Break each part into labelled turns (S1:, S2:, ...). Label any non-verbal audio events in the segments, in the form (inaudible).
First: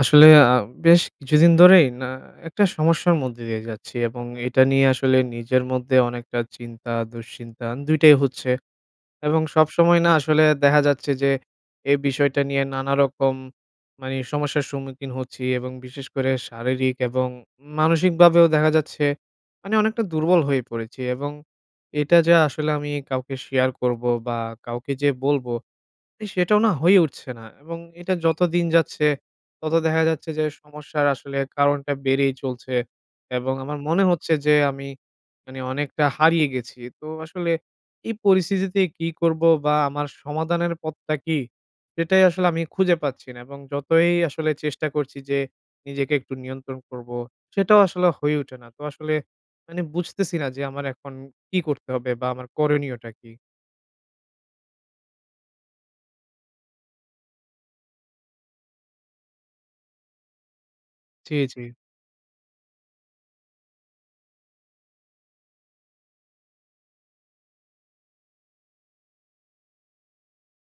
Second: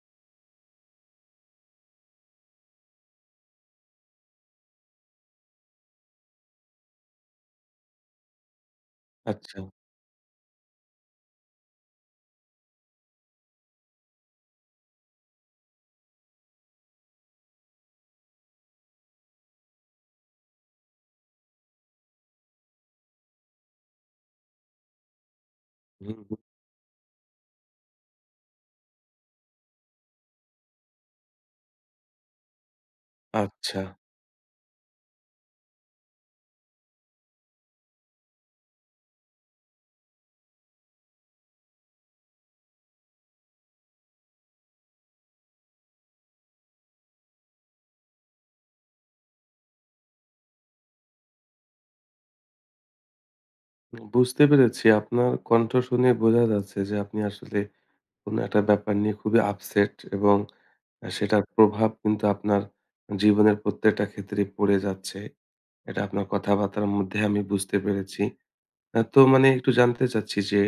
S1: আসলে আ বেশ কিছুদিন ধরেই না একটা সমস্যার মধ্যে দিয়ে যাচ্ছি এবং এইটা নিয়ে আসলে নিজের মধ্যে অনেকটা চিন্তা, দুশ্চিন্তা ২ টাই হচ্ছে। এবং
S2: আচ্ছা।
S1: সবসময় না আসলে দেখা যাচ্ছে যে, এ বিষয়টা নিয়ে নানা রকম মানে সমস্যার সম্মুখীন হচ্ছি। এবং বিশেষ করে শারীরিক এবং মানসিকভাবেও দেখা যাচ্ছে, মানে অনেকটা দুর্বল হয়ে পড়েছি। এবং এটা যে আসলে আমি কাউকে share করবো বা কাউকে যেয়ে বলবো,
S2: হু, হু।
S1: সেটাও না হয়ে উঠছে না। এবং এটা যত দিন যাচ্ছে, তত দেখা যাচ্ছে যে সমস্যার আসলে কারণটা বেড়েই চলছে এবং আমার
S2: আচ্ছা।
S1: মনে হচ্ছে যে আমি মানে অনেকটা হারিয়ে গেছি। তো আসলে এই পরিস্থিতিতে কী করব? বা আমার সমাধানের পথটা কী? সেটাই আসলে আমি খুঁজে পাচ্ছি না। এবং যতই আসলে চেষ্টা করছি যে নিজেকে একটু নিয়ন্ত্রণ করবো, সেটাও আসলে হয়ে ওঠে না। তো আসলে মানে বুঝতেছি না যে আমার এখন কী করতে হবে? বা আমার করণীয়টা কী?
S2: উম বুঝতে পেরেছি, আপনার কণ্ঠ শুনেই বোঝা যাচ্ছে যে আপনি আসলে কোনো ১ টা ব্যাপার নিয়ে খুবই upset এবং
S1: জি,
S2: সেটার
S1: জি।
S2: প্রভাব কিন্তু আপনার জীবনের প্রত্যেকটা ক্ষেত্রেই পড়ে যাচ্ছে। এটা আপনার কথাবার্তা-র মধ্যে আমি বুঝতে পেরেছি। আ তো মানে একটু জানতে চাচ্ছি যে,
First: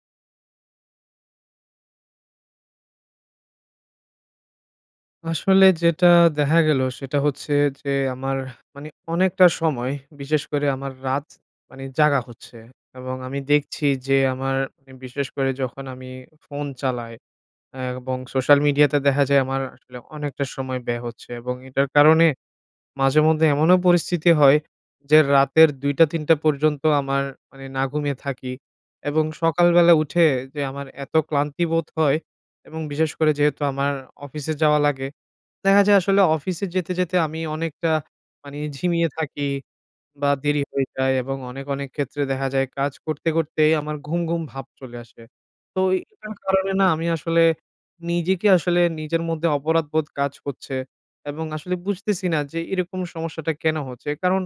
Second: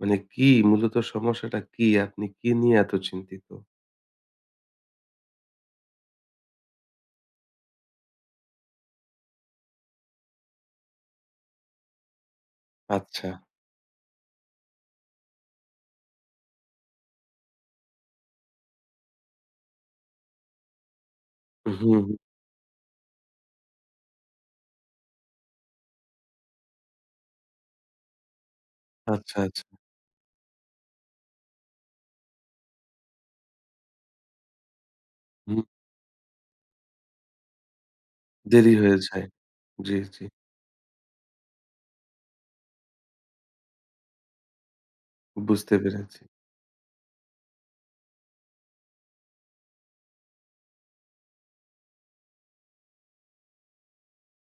S2: মানে কী মূলত সমস্যাটা কী? আপনি কী নিয়ে এত চিন্তিত?
S1: আসলে যেটা দেখা গেলো সেটা হচ্ছে যে আমার, মানে অনেকটা সময়, বিশেষ করে আমার রাত, মানে জাগা হচ্ছে এবং আমি
S2: আচ্ছা।
S1: দেখছি যে আমার এম বিশেষ করে যখন আমি ফোন চালাই, আ এবং social media তে দেখা যায় আমার আসলে অনেকটা সময় ব্যয় হচ্ছে এবং এটার
S2: উম-হুম।
S1: কারণে, মাঝে মধ্যে এমনও পরিস্থিতি হয় যে রাতের ২ টা ৩ টা পর্যন্ত আমার মানে না ঘুমিয়ে থাকি। এবং
S2: আচ্ছা, আচ্ছা।
S1: সকালবেলা উঠে যে আমার এত ক্লান্তি বোধ হয়, এবং বিশেষ করে যেহেতু আমার অফিসে যাওয়া লাগে, দেখা যায় আসলে অফিসে যেতে, যেতে আমি অনেকটা, মানে
S2: দেরি হয়ে
S1: ঝিমিয়ে
S2: যায়,
S1: থাকি,
S2: জ্বি, জ্বি।
S1: বা দেরি হয়ে যায় এবং অনেক, অনেক ক্ষেত্রে দেখা যায় কাজ করতে, করতেই আমার ঘুম ঘুম ভাব চলে আসে।
S2: বুঝতে
S1: তো এই
S2: পেরেছি।
S1: এইটার কারণে না আমি আসলে, নিজেকে আসলে নিজের মধ্যে অপরাধবোধ কাজ করছে, এবং আসলে বুঝতেছি না যে এরকম সমস্যাটা কেন হচ্ছে? কারণ,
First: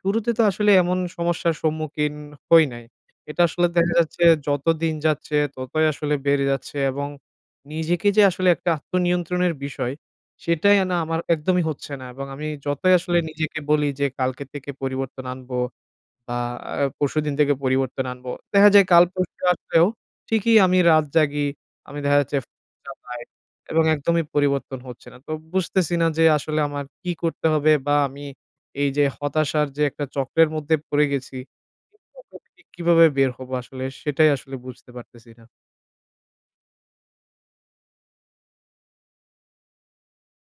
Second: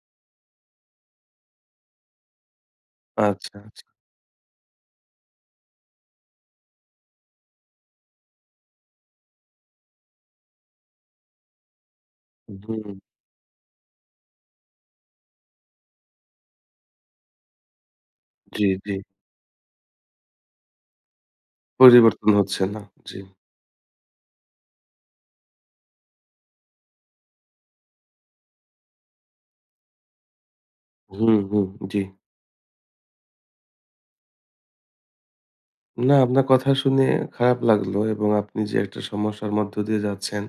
S1: শুরুতে তো আসলে এমন সমস্যার সম্মুখীন হই নাই। এটা
S2: আচ্ছা,
S1: আসলে
S2: আচ্ছা।
S1: দেখা যাচ্ছে যত দিন যাচ্ছে ততই আসলে বেড়ে যাচ্ছে এবং, নিজেকে যে আসলে ১টা আত্মনিয়ন্ত্রণের বিষয়, সেটাই এ না আমার একদমই হচ্ছে না এবং আমি যতই
S2: হুম।
S1: আসলে নিজেকে বলি যে, "কালকে থেকে পরিবর্তন আনব, বা আ পরশুদিন থেকে পরিবর্তন আনব"
S2: জ্বি,
S1: দেখা যায়
S2: জ্বি।
S1: কাল পরশু আসলেও, ঠিকই আমি রাত জাগি, আমি দেখা
S2: পরিবর্তন
S1: যাচ্ছে ফো
S2: হচ্ছে না, জ্বি।
S1: চালাই, এবং একদমই পরিবর্তন হচ্ছে না তো বুঝতেছি না যে আসলে আমার কী করতে হবে? বা আমি, এই যে হতাশার যে একটা চক্রের মধ্যে পড়ে
S2: হুম,
S1: গেছি,
S2: হুম। জ্বি।
S1: এটা থেকে কিভাবে বের হব? আসলে সেটাই আসলে বুঝতে পারতেছি না।
S2: না, আপনার কথা শুনে খারাপ লাগলো এবং আপনি যে একটা সমস্যার মধ্য দিয়ে যাচ্ছেন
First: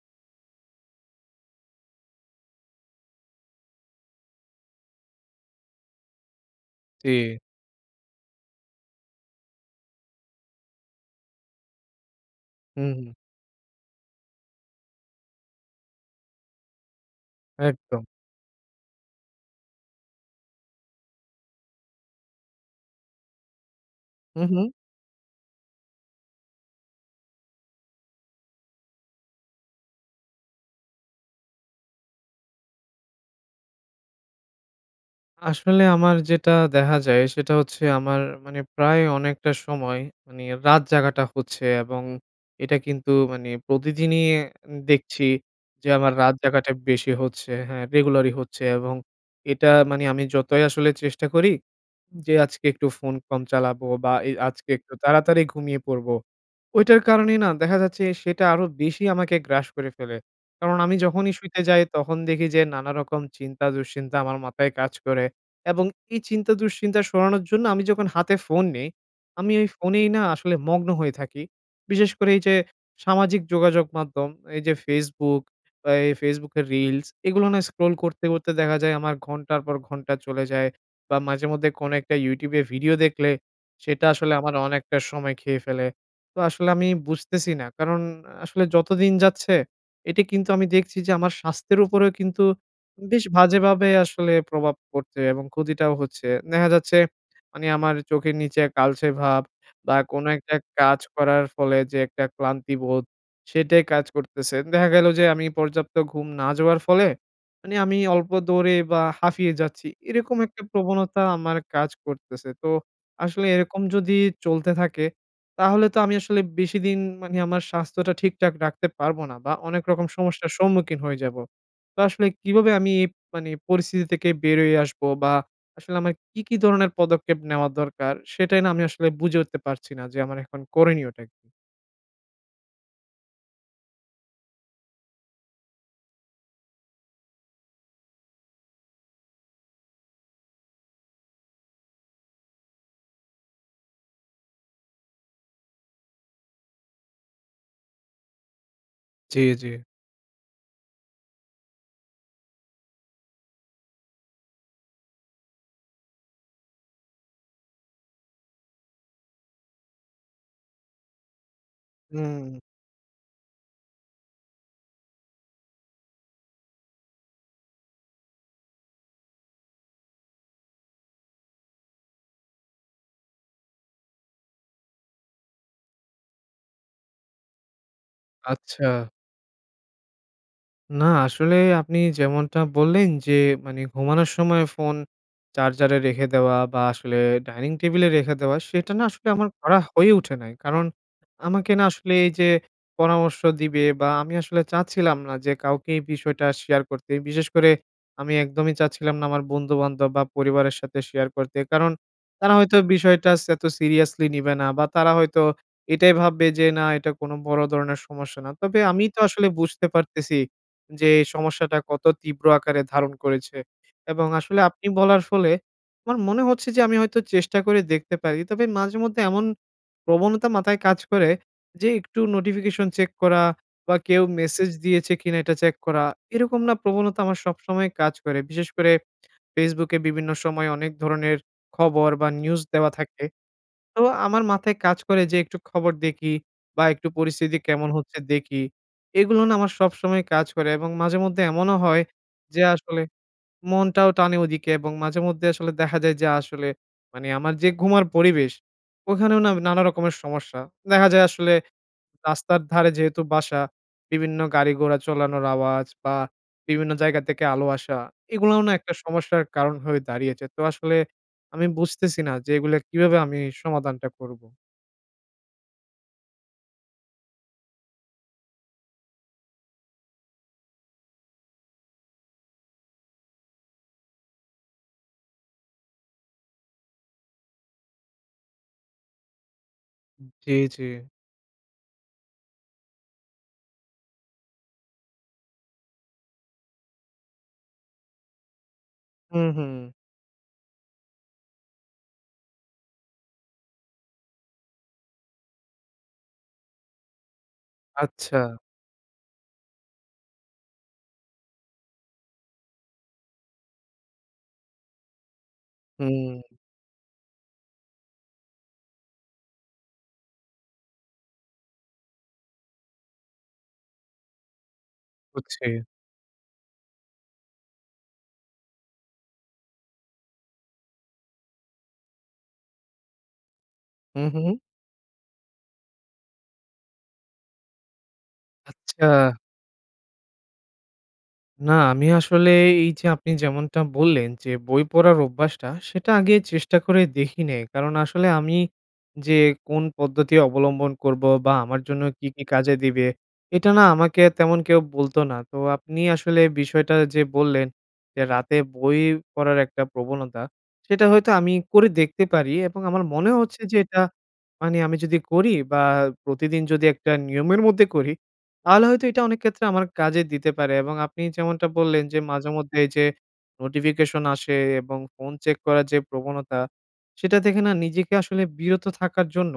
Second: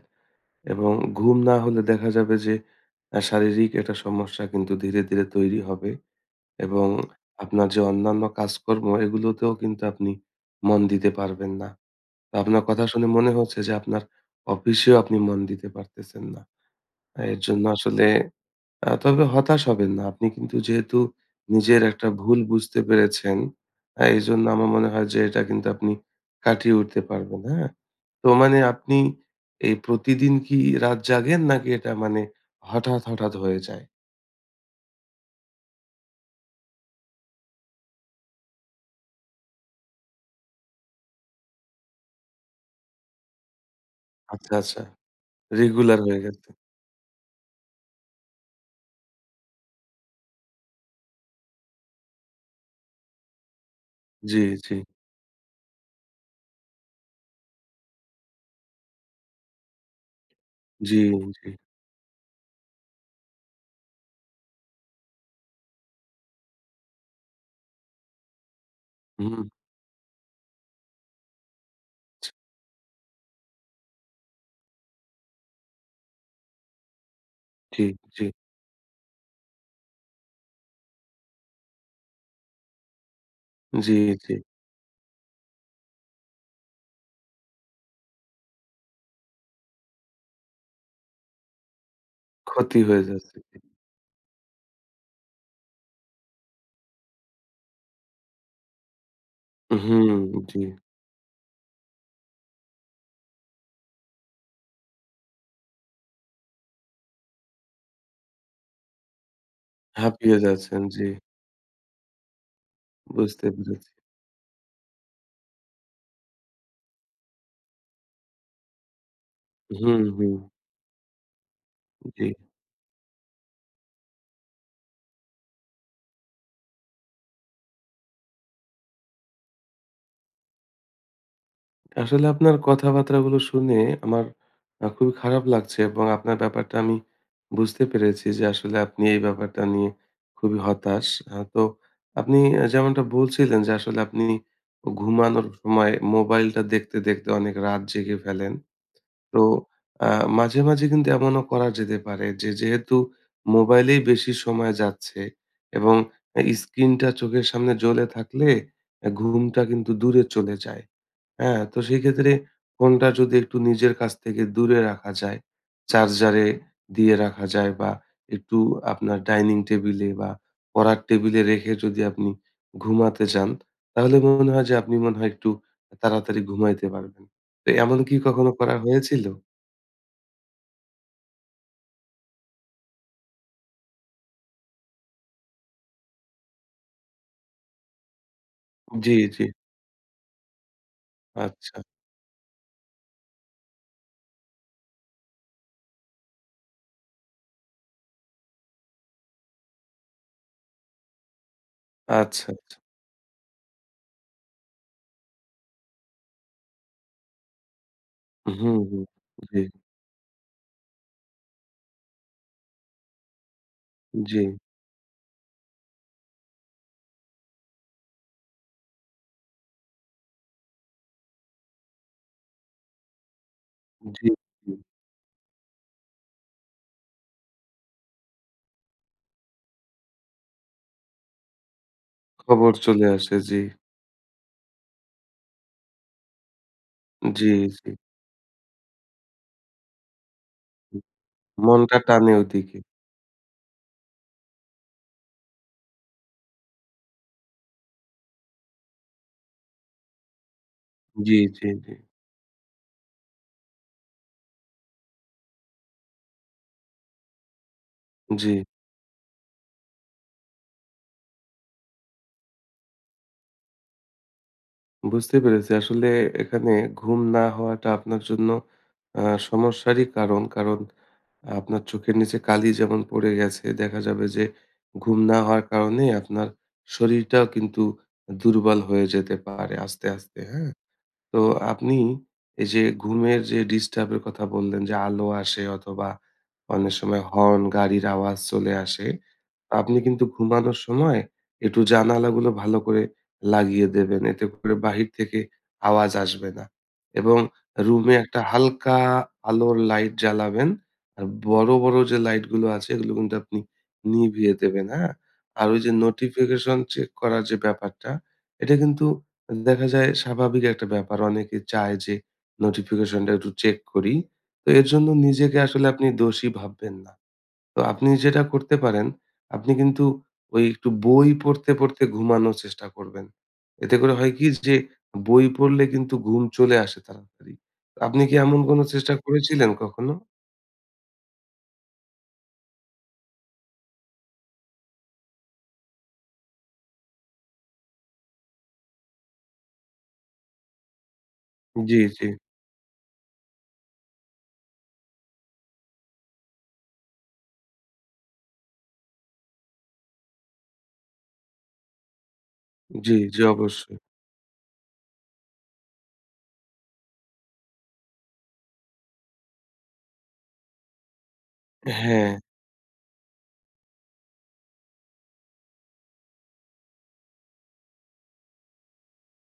S2: এবং ঘুম না হলে দেখা যাবে যে, আ শারীরিক একটা সমস্যা কিন্তু ধীরে, ধীরে তৈরি হবে এবং (smacks lips)
S1: জি।
S2: আপনার যে অন্যান্য কাজ-কর্ম এগুলোতেও কিন্তু আপনি মন দিতে পারবেন না। তা আপনার কথা
S1: হুম,
S2: শুনে
S1: হু।
S2: মনে হচ্ছে যে আপনার অফিসেও আপনি মন দিতে পারতেছেন না। আ এর জন্য
S1: একদম।
S2: আসলে আ তবে হতাশ হবেন না। আপনি কিন্তু যেহেতু নিজের একটা ভুল বুঝতে পেরেছেন আ এইজন্য
S1: হুম,
S2: আমার
S1: হুম?
S2: মনে হয় যে এটা কিন্তু আপনি কাটিয়ে উঠতে পারবেন, হ্যাঁ? তো মানে আপনি এই প্রতিদিন কি রাত জাগেন নাকি এটা মানে হঠাৎ, হঠাৎ হয়ে যায়?
S1: আসলে আমার যেটা দেখা দেখা যায়, সেটা হচ্ছে আমার মানে প্রায় অনেকটা সময় মানে রাত জাগাটা হচ্ছে এবং এটা কিন্তু মানে প্রতিদিনই অ্যা
S2: আচ্ছা, আচ্ছা।
S1: দেখছি যে
S2: regular
S1: আমার
S2: হয়ে
S1: রাত
S2: গেছে।
S1: জাগাটা বেশি হচ্ছে, হ্যাঁ regular ই হচ্ছে এবং এটা মানে আমি যতই আসলে চেষ্টা করি যে, আজকে একটু ফোন কম চালাবো বা এ
S2: জ্বি,
S1: আজকে
S2: জ্বি।
S1: একটু তাড়াতাড়ি ঘুমিয়ে পড়বো। ওইটার কারণেই না দেখা যাচ্ছে সেটা আরো বেশি আমাকে গ্রাস করে ফেলে। কারণ আমি
S2: জ্বি,
S1: যখনই
S2: জ্বি।
S1: শুইতে যাই তখন দেখি যে নানারকম চিন্তা-দুশ্চিন্তা আমার মাথায় কাজ করে। এবং এই চিন্তা দুশ্চিন্তা সরানোর জন্য আমি যখন হাতে ফোন নিই
S2: উম-হুম।
S1: ,আমি ওই ফোনেই না আসলে মগ্ন হয়ে থাকি। বিশেষ করে
S2: (unintelligible)
S1: এই যে সামাজিক যোগাযোগ মাধ্যম এই যে Facebook বা এই Facebook এর reels এগুলো না
S2: জ্বি,
S1: scroll
S2: জ্বি।
S1: করতে, করতে দেখা যায় আমার ঘন্টার পর ঘন্টা চলে যায়। বা মাঝেমধ্যে কোনো একটা YouTube এ video দেখলে
S2: জ্বি,
S1: সেটা
S2: জ্বি।
S1: আসলে আমার অনেকটা সময় খেয়ে ফেলে। তো আসলে আমি বুঝতেছি না কারণ আসলে যতদিন যাচ্ছে, এটি কিন্তু আমি দেখছি যে আমার স্বাস্থ্যের উপরেও কিন্তু
S2: ক্ষতি হয়ে
S1: বেশ
S2: যাচ্ছে। (unintelligible)
S1: বাজেভাবে আসলে প্রভাব পড়ছে এবং ক্ষতিটাও হচ্ছে। দেখা যাচ্ছে মানে আমার চোখের নিচে কালচে ভাব বা
S2: উহুম,
S1: কোনো একটা
S2: জ্বি।
S1: কাজ করার ফলে যে একটা ক্লান্তিবোধ, সেটাই কাজ করতেছে। দেখা গেলো যে আমি পর্যাপ্ত ঘুম না যাওয়ার ফলে, মানে আমি অল্প দৌড়েই বা হাঁফিয়ে যাচ্ছি।
S2: হাঁপিয়ে
S1: এরকম একটা
S2: যাচ্ছেন, জ্বি।
S1: প্রবণতা আমার কাজ করতেছে। তো
S2: বুঝতে
S1: আসলে এরকম
S2: পেরেছি।
S1: যদি চলতে থাকে তাহলে তো আমি আসলে বেশিদিন মানে আমার স্বাস্থ্যটা ঠিকঠাক রাখতে পারব না। বা অনেক
S2: হুম,
S1: রকম
S2: হুম।
S1: সমস্যার সম্মুখীন হয়ে যাবো। তো আসলে
S2: উম-জ্বি।
S1: কিভাবে আমি এ মানে পরিস্থিতি থেকে বেরোয় আসবো বা আসলে আমার কি, কি ধরনের পদক্ষেপ নেওয়া দরকার? সেটাই না আমি আসলে বুঝে উঠতে পারছি না যে আমার এখন করনীয় টা কি?
S2: আসলে আপনার কথাবার্তা গুলো শুনে আমার খুবই খারাপ লাগছে। এবং আপনার ব্যাপারটা আমি বুঝতে পেরেছি যে আসলে আপনি এই ব্যাপারটা নিয়ে খুবই হতাশ। আ তো আপনি অ্যা যেমনটা বলছিলেন যে আসলে আপনি ও ঘুমানোর সময় মোবাইলটা দেখতে, দেখতে অনেক রাত জেগে ফেলেন। তো
S1: জি, জি।
S2: আ মাঝে, মাঝে কিন্তু এমনও করা যেতে পারে যে যেহেতু মোবাইলেই বেশি সময় যাচ্ছে, এবং এ স্ক্রিনটা চোখের সামনে জ্বলে থাকলে অ্যা ঘুমটা কিন্তু দূরে চলে যায়, হ্যাঁ? তো সেইক্ষেত্রে
S1: হুম।
S2: ফোনটা যদি একটু নিজের কাছ থেকে দূরে রাখা যায়, চার্জারে দিয়ে রাখা যায় বা একটু আপনার ডাইনিং টেবিলে বা পড়ার টেবিলে রেখে যদি আপনি ঘুমাতে যান, তাহলে মনে হয় যে আপনি মনে হয় একটু তাড়াতাড়ি ঘুমাইতে পারবেন। তো এমন কি কখনো করা
S1: আচ্ছা।
S2: হয়েছিল?
S1: না আসলেই আপনি যেমনটা বললেন যে মানে ঘুমানোর সময় ফোন চার্জারে রেখে দেওয়া বা আসলে ডাইনিং টেবিলে রেখে দেওয়া, সেটা না
S2: জি,
S1: আসলে
S2: জি।
S1: আমার করা হয়ে উঠে নাই। কারণ আমাকে
S2: আচ্ছা।
S1: না আসলে এই যে পরামর্শ দিবে বা আমি আসলে চাচ্ছিলাম না যে কাউকে এই বিষয়টা শেয়ার করতে। বিশেষ করে আমি একদমই চাচ্ছিলাম না আমার বন্ধু-বান্ধব বা পরিবারের সাথে শেয়ার করতে। কারণ
S2: আচ্ছা,
S1: তারা হয়তো
S2: আচ্ছা।
S1: বিষয়টা স এত সিরিয়াসলি নিবে না। বা তারা হয়তো এটাই ভাববে যে না এটা কোনো বড় ধরনের সমস্যা না।
S2: হু,
S1: তবে
S2: হু।
S1: আমিই তো আসলে
S2: জি।
S1: বুঝতে পারতেছি যে সমস্যাটা কত তীব্র আকারে ধারণ করেছে। এবং
S2: জি।
S1: আসলে আপনি বলার ফলে, আমার মনে হচ্ছে যে আমি হয়তো চেষ্টা করে দেখতে পারি। তবে মাঝে মধ্যে এমন প্রবণতা মাথায় কাজ করে যে একটু notification চেক করা বা কেউ
S2: জি,
S1: মেসেজ
S2: জি।
S1: দিয়েছে কিনা এটা চেক করা, এরকম না প্রবণতা আমার সবসময় কাজ করে। বিশেষ করে ফেসবুকে বিভিন্ন সময় অনেক ধরনের খবর বা নিউজ
S2: খবর
S1: দেওয়া
S2: চলে
S1: থাকে,
S2: আসে। জি।
S1: তো আমার মাথায় কাজ করে যে একটু খবর দেখি বা একটু
S2: জি,
S1: পরিস্থিতি
S2: জি।
S1: কেমন হচ্ছে দেখি। এগুলো না আমার সবসময় কাজ করে এবং
S2: উ
S1: মাঝে মধ্যে এমনও
S2: মনটা
S1: হয়
S2: টানে
S1: যে
S2: ওইদিকে।
S1: আসলে মনটাও টানে ওদিকে এবং মাঝে মধ্যে আসলে দেখা যায় যে আসলে মানে আমার যে ঘুমের পরিবেশ, ওইখানেও না নানা রকমের সমস্যা। দেখা যায়
S2: জি,
S1: আসলে,
S2: জি, জি।
S1: রাস্তার ধারে যেহেতু বাসা, বিভিন্ন গাড়ি-ঘোড়া চালানোর আওয়াজ বা বিভিন্ন জায়গা থেকে আলো আসা। এগুলাও
S2: জি।
S1: না একটা সমস্যার কারণ হয়ে দাঁড়িয়েছে। তো আসলে আমি বুঝতেছি না যে এগুলো কীভাবে আমি সমাধানটা করব।
S2: বুঝতে পেরেছি আসলে এখানে ঘুম না হওয়াটা আপনার জন্য আ সমস্যারই কারণ। কারণ আপনার চোখের নিচে কালি যেমন পড়ে গেছে দেখা যাবে যে, ঘুম না হওয়ার কারণেই আপনার শরীরটাও কিন্তু দুর্বল হয়ে যেতে পারে আস্তে,
S1: উম
S2: আস্তে,
S1: জি,
S2: হ্যাঁ?
S1: জি।
S2: তো আপনি এইযে ঘুমের যে ডিস্টার্বের কথা বললেন যে আলো আসে অথবা অনেক সময় হর্ন, গাড়ির আওয়াজ চলে আসে।
S1: হুম, হুম।
S2: আপনি কিন্তু ঘুমানোর সময় একটু জানালাগুলো ভালো করে লাগিয়ে দেবেন। এতে করে বাহির থেকে আওয়াজ আসবে না। এবং রুমে
S1: আচ্ছা।
S2: একটা হালকা আলোর লাইট জ্বালাবেন আর বড়, বড় যে লাইটগুলো আছে এগুলো কিন্তু আপনি নিভিয়ে দেবেন, হ্যাঁ? আর ওই যে
S1: হুম।
S2: notification চেক করার যে ব্যাপারটা, এটা কিন্তু উম দেখা যায় স্বাভাবিক একটা ব্যাপার। অনেকে চায় যে notification টা একটু চেক করি। তো এর জন্য নিজেকে
S1: বুঝছি।
S2: আসলে আপনি দোষী ভাববেন না। তো আপনি যেটা করতে পারেন, আপনি কিন্তু ওই একটু বই পড়তে, পড়তে ঘুমানোর চেষ্টা করবেন। এতে করে হয় কি
S1: উম-হু?
S2: যে বই পড়লে কিন্তু ঘুম চলে আসে তাড়াতাড়ি। আপনি কি এমন কোনো
S1: আচ্ছা।
S2: চেষ্টা করেছিলেন কখনো?
S1: না, আমি আসলে এই যে আপনি যেমনটা বললেন, যে বই পড়ার অভ্যাসটা, সেটা আগে চেষ্টা করে দেখি নেই। কারণ আসলে আমি যে কোন পদ্ধতি অবলম্বন করব? বা আমার
S2: উম-জ্বি,
S1: জন্য
S2: জ্বি।
S1: কী, কী কাজে দিবে? এটা না আমাকে তেমন কেউ বলতো না। তো আপনি আসলে এ বিষয়টা যে বললেন, এ রাতে বই পড়ার একটা প্রবণতা। সেটা হয়তো আমি করে দেখতে পারি এবং আমার
S2: উম-জ্বি,
S1: মনে
S2: জ্বি।
S1: হচ্ছে যে
S2: অবশ্যই।
S1: এটা মানে আমি যদি করি বা প্রতিদিন যদি একটা নিয়মের মধ্যে করি, তাহলে হয়তো এটা অনেক ক্ষেত্রে আমার কাজে দিতে পারে। এবং আপনি যেমনটা বললেন যে,
S2: হ্যাঁ।
S1: মাঝেমধ্যে এই যে notification আসে এবং ফোন check করার যে প্রবণতা, সেটা থেকে না নিজেকে আসলে বিরত থাকার জন্য,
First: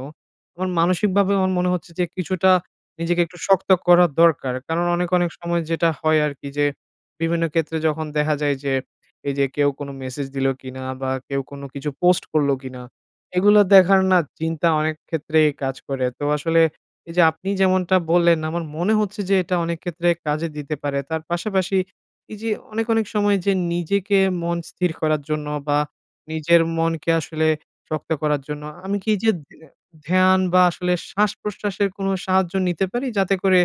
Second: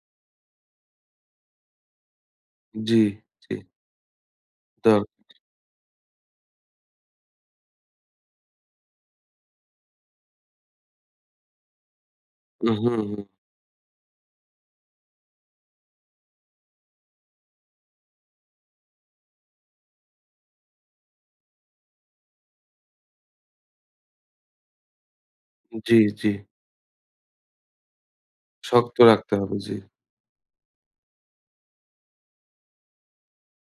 S1: আমার মানসিকভাবে আমার মনে হচ্ছে যে কিছুটা
S2: জ্বি,
S1: নিজেকে একটু
S2: জ্বি।
S1: শক্ত করা দরকার। কারণ অনেক, অনেক
S2: দরকার।
S1: সময় যেটা হয় আরকি যে বিভিন্ন ক্ষেত্রে যখন দেখা যায় যে, এই যে কেউ কোনো message দিলো কিনা? বা কেউ কোনো কিছু post করলো কিনা?
S2: উম-হুম, হুম।
S1: এগুলো দেখার না চিন্তা অনেক ক্ষেত্রেই কাজ করে। তো আসলে, এই যে আপনি যেমনটা বললেন আমার মনে হচ্ছে যে এটা অনেক ক্ষেত্রে কাজে দিতে পারে। তার পাশাপাশি এই যে অনেক, অনেক সময় যে নিজেকে মন স্থির করার জন্য বা
S2: উম-জ্বি, জ্বি।
S1: নিজের মনকে আসলে শক্ত করার জন্য
S2: শক্ত
S1: আমি কি এই যে
S2: রাখতে
S1: ধ্য
S2: হবে জী।
S1: ধ্যান বা আসলে শ্বাস-প্রশ্বাসের কোনো সাহায্য নিতে পারি? যাতে করে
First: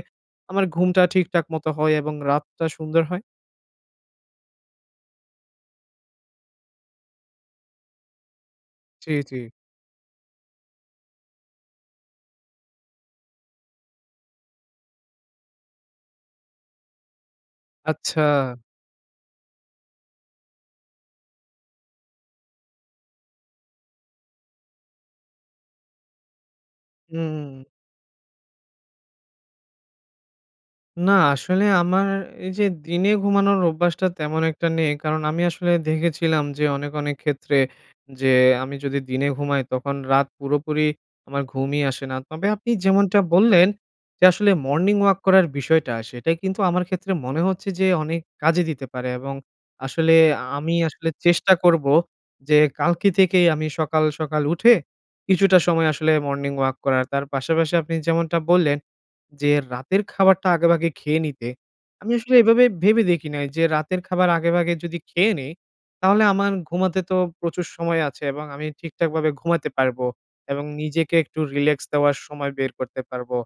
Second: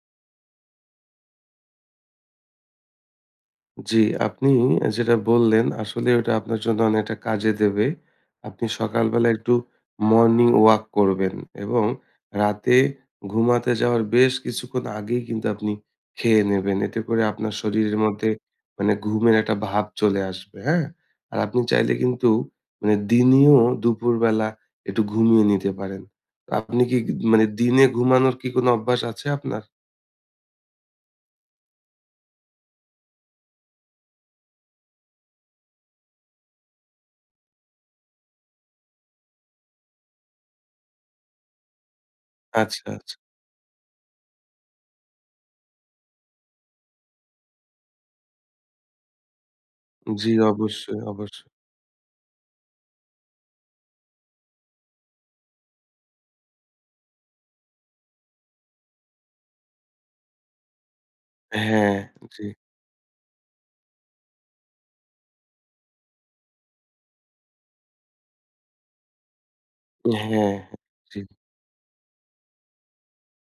S1: আমার ঘুমটা ঠিকঠাক মতো হয় এবং রাতটা সুন্দর হয়?
S2: জি। আপনি আ যেটা বললেন আসলে ওইটা আপনার জন্য অনেকটা কাজে দেবে। আপনি
S1: জি,
S2: সকালবেলা
S1: জি।
S2: একটু morning walk করবেন এবং রাতে ঘুমাতে যাওয়ার বেশ কিছুক্ষণ আগেই কিন্তু আপনি খেয়ে নেবেন। এতে করে আপনার শরীরের মধ্যে
S1: আচ্ছা।
S2: মানে ঘুমের একটা ভাব চলে আসবে, হ্যাঁ? আর আপনি চাইলে কিন্তু মানে দিনেও দুপুরবেলা একটু ঘুমিয়ে নিতে পারেন। আপনি কি গ
S1: হুম, হুম,
S2: মানে
S1: হুম।
S2: দিনে ঘুমানোর কি কোনো অভ্যাস আছে আপনার?
S1: না আসলে আমার এই যে দিনে ঘুমানোর অভ্যাসটা তেমন একটা নেই কারণ আমি আসলে দেখেছিলাম যে অনেক, অনেক ক্ষেত্রে যে আমি যদি দিনে ঘুমাই তখন রাত পুরোপুরি আমার ঘুমই আসে না। তবে আপনি
S2: আচ্ছা, আচ্ছা।
S1: যেমনটা বললেন যে আসলে morning walk করার বিষয়টা সেটা কিন্তু আমার ক্ষেত্রে মনে হচ্ছে যে অনেক কাজে দিতে পারে। এবং আসলে
S2: জি।
S1: আ আমি
S2: অবশ্যই,
S1: আসলে
S2: অবশ্যই।
S1: চেষ্টা করব যে কালকে থেকেই আমি সকাল, সকাল উঠে কিছুটা সময় আসলে morning walk করার। তার পাশাপাশি আপনি যেমনটা বললেন যে রাতের খাবারটা আগেভাগে খেয়ে নিতে।
S2: হ্যাঁ।
S1: আমি আসলে
S2: জি।
S1: এইভাবে ভেবে দেখি নাই যে রাতের খাবার আগেভাগে যদি খেয়ে নিই, তাহলে আমার ঘুমাতে তো প্রচুর সময় আছে এবং আমি ঠিকঠাকভাবে ঘুমাইতে পারবো।
S2: হ্যাঁ, হ্যাঁ।
S1: এবং নিজেকে
S2: জি।
S1: একটু relax দেওয়ার সময় বের করতে পারবো।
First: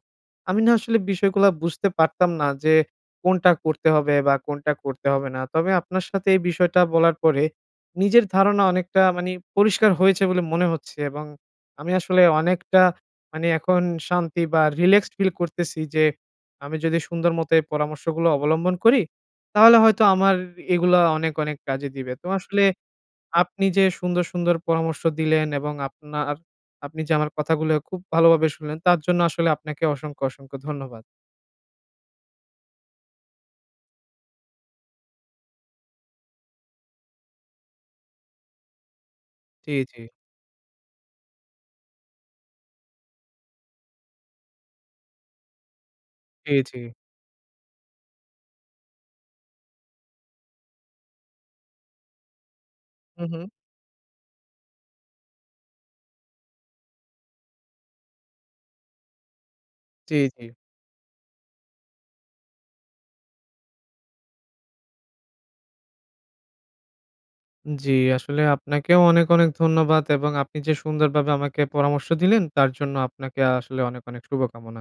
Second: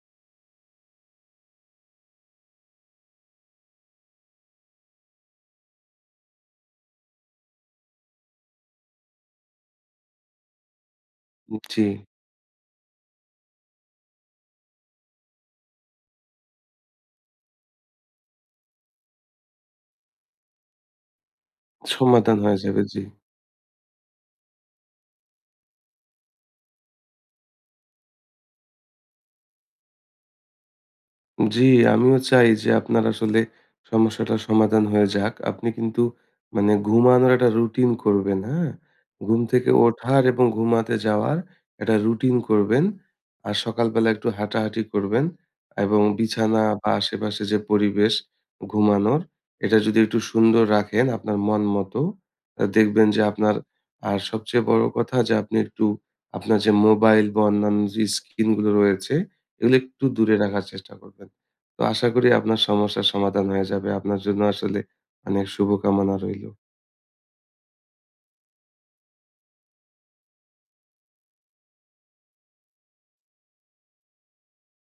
S1: আমি না আসলে বিষয়গুলো বুঝতে পারতাম না যে, কোনটা করতে হবে বা কোনটা করতে হবে না। তবে আপনার সাথে এই বিষয়টা বলার পরে, নিজের ধারণা অনেকটা মানে পরিষ্কার হয়েছে বলে মনে হচ্ছে। এবং
S2: উম জি।
S1: আমি আসলে অনেকটা মানে এখন শান্তি বা relaxed ফিল করতেছি যে, আমি যদি সুন্দর মতো এই পরামর্শগুলো অবলম্বন করি, তাহলে হয়তো আমার এ এগুলো অনেক, অনেক কাজে দিবে তো
S2: সমাধান হয়ে
S1: আসলে।
S2: যাবে। জি।
S1: আপনি যে সুন্দর, সুন্দর পরামর্শ দিলেন এবং আপনার আপনি যে আমার কথাগুলো খুব ভালোভাবে শুনলেন তার জন্য আসলে আপনাকে অসংখ্য, অসংখ্য ধন্যবাদ।
S2: জি আমিও চাই যে আপনার আসলে সমস্যাটার সমাধান হয়ে যাক। আপনি কিন্তু মানে ঘুমানোর একটা রুটিন করবেন, হ্যাঁ? ঘুম থেকে
S1: জি, জি।
S2: ওঠার এবং ঘুমাতে যাওয়ার একটা রুটিন করবেন। আর সকালবেলা একটু হাঁটাহাঁটি করবেন এবং
S1: জি,
S2: বিছানা
S1: জি।
S2: বা আশেপাশে যে পরিবেশ ঘুমানোর, এটা যদি একটু সুন্দর রাখেন আপনার মন মত, আ দেখবেন যে
S1: হু, হু।
S2: আপনার আর সবচেয়ে বড় কথা যে আপনি একটু আপনার যে মোবাইল বা অন্যান্য যে স্ক্রিন গুলো রয়েছে, এগুলো একটু
S1: জি,
S2: দূরে
S1: জি।
S2: রাখার চেষ্টা করবেন। তো আশা করি আপনার সমস্যার সমাধান হয়ে যাবে। আপনার জন্য আসলে অনেক শুভকামনা রইলো।
S1: জি। আসলে আপনাকেও অনেক, অনেক ধন্যবাদ। এবং আপনি যে সুন্দরভাবে আমাকে পরামর্শ দিলেন তার জন্য আপনাকে আসলে অনেক, অনেক শুভকামনা।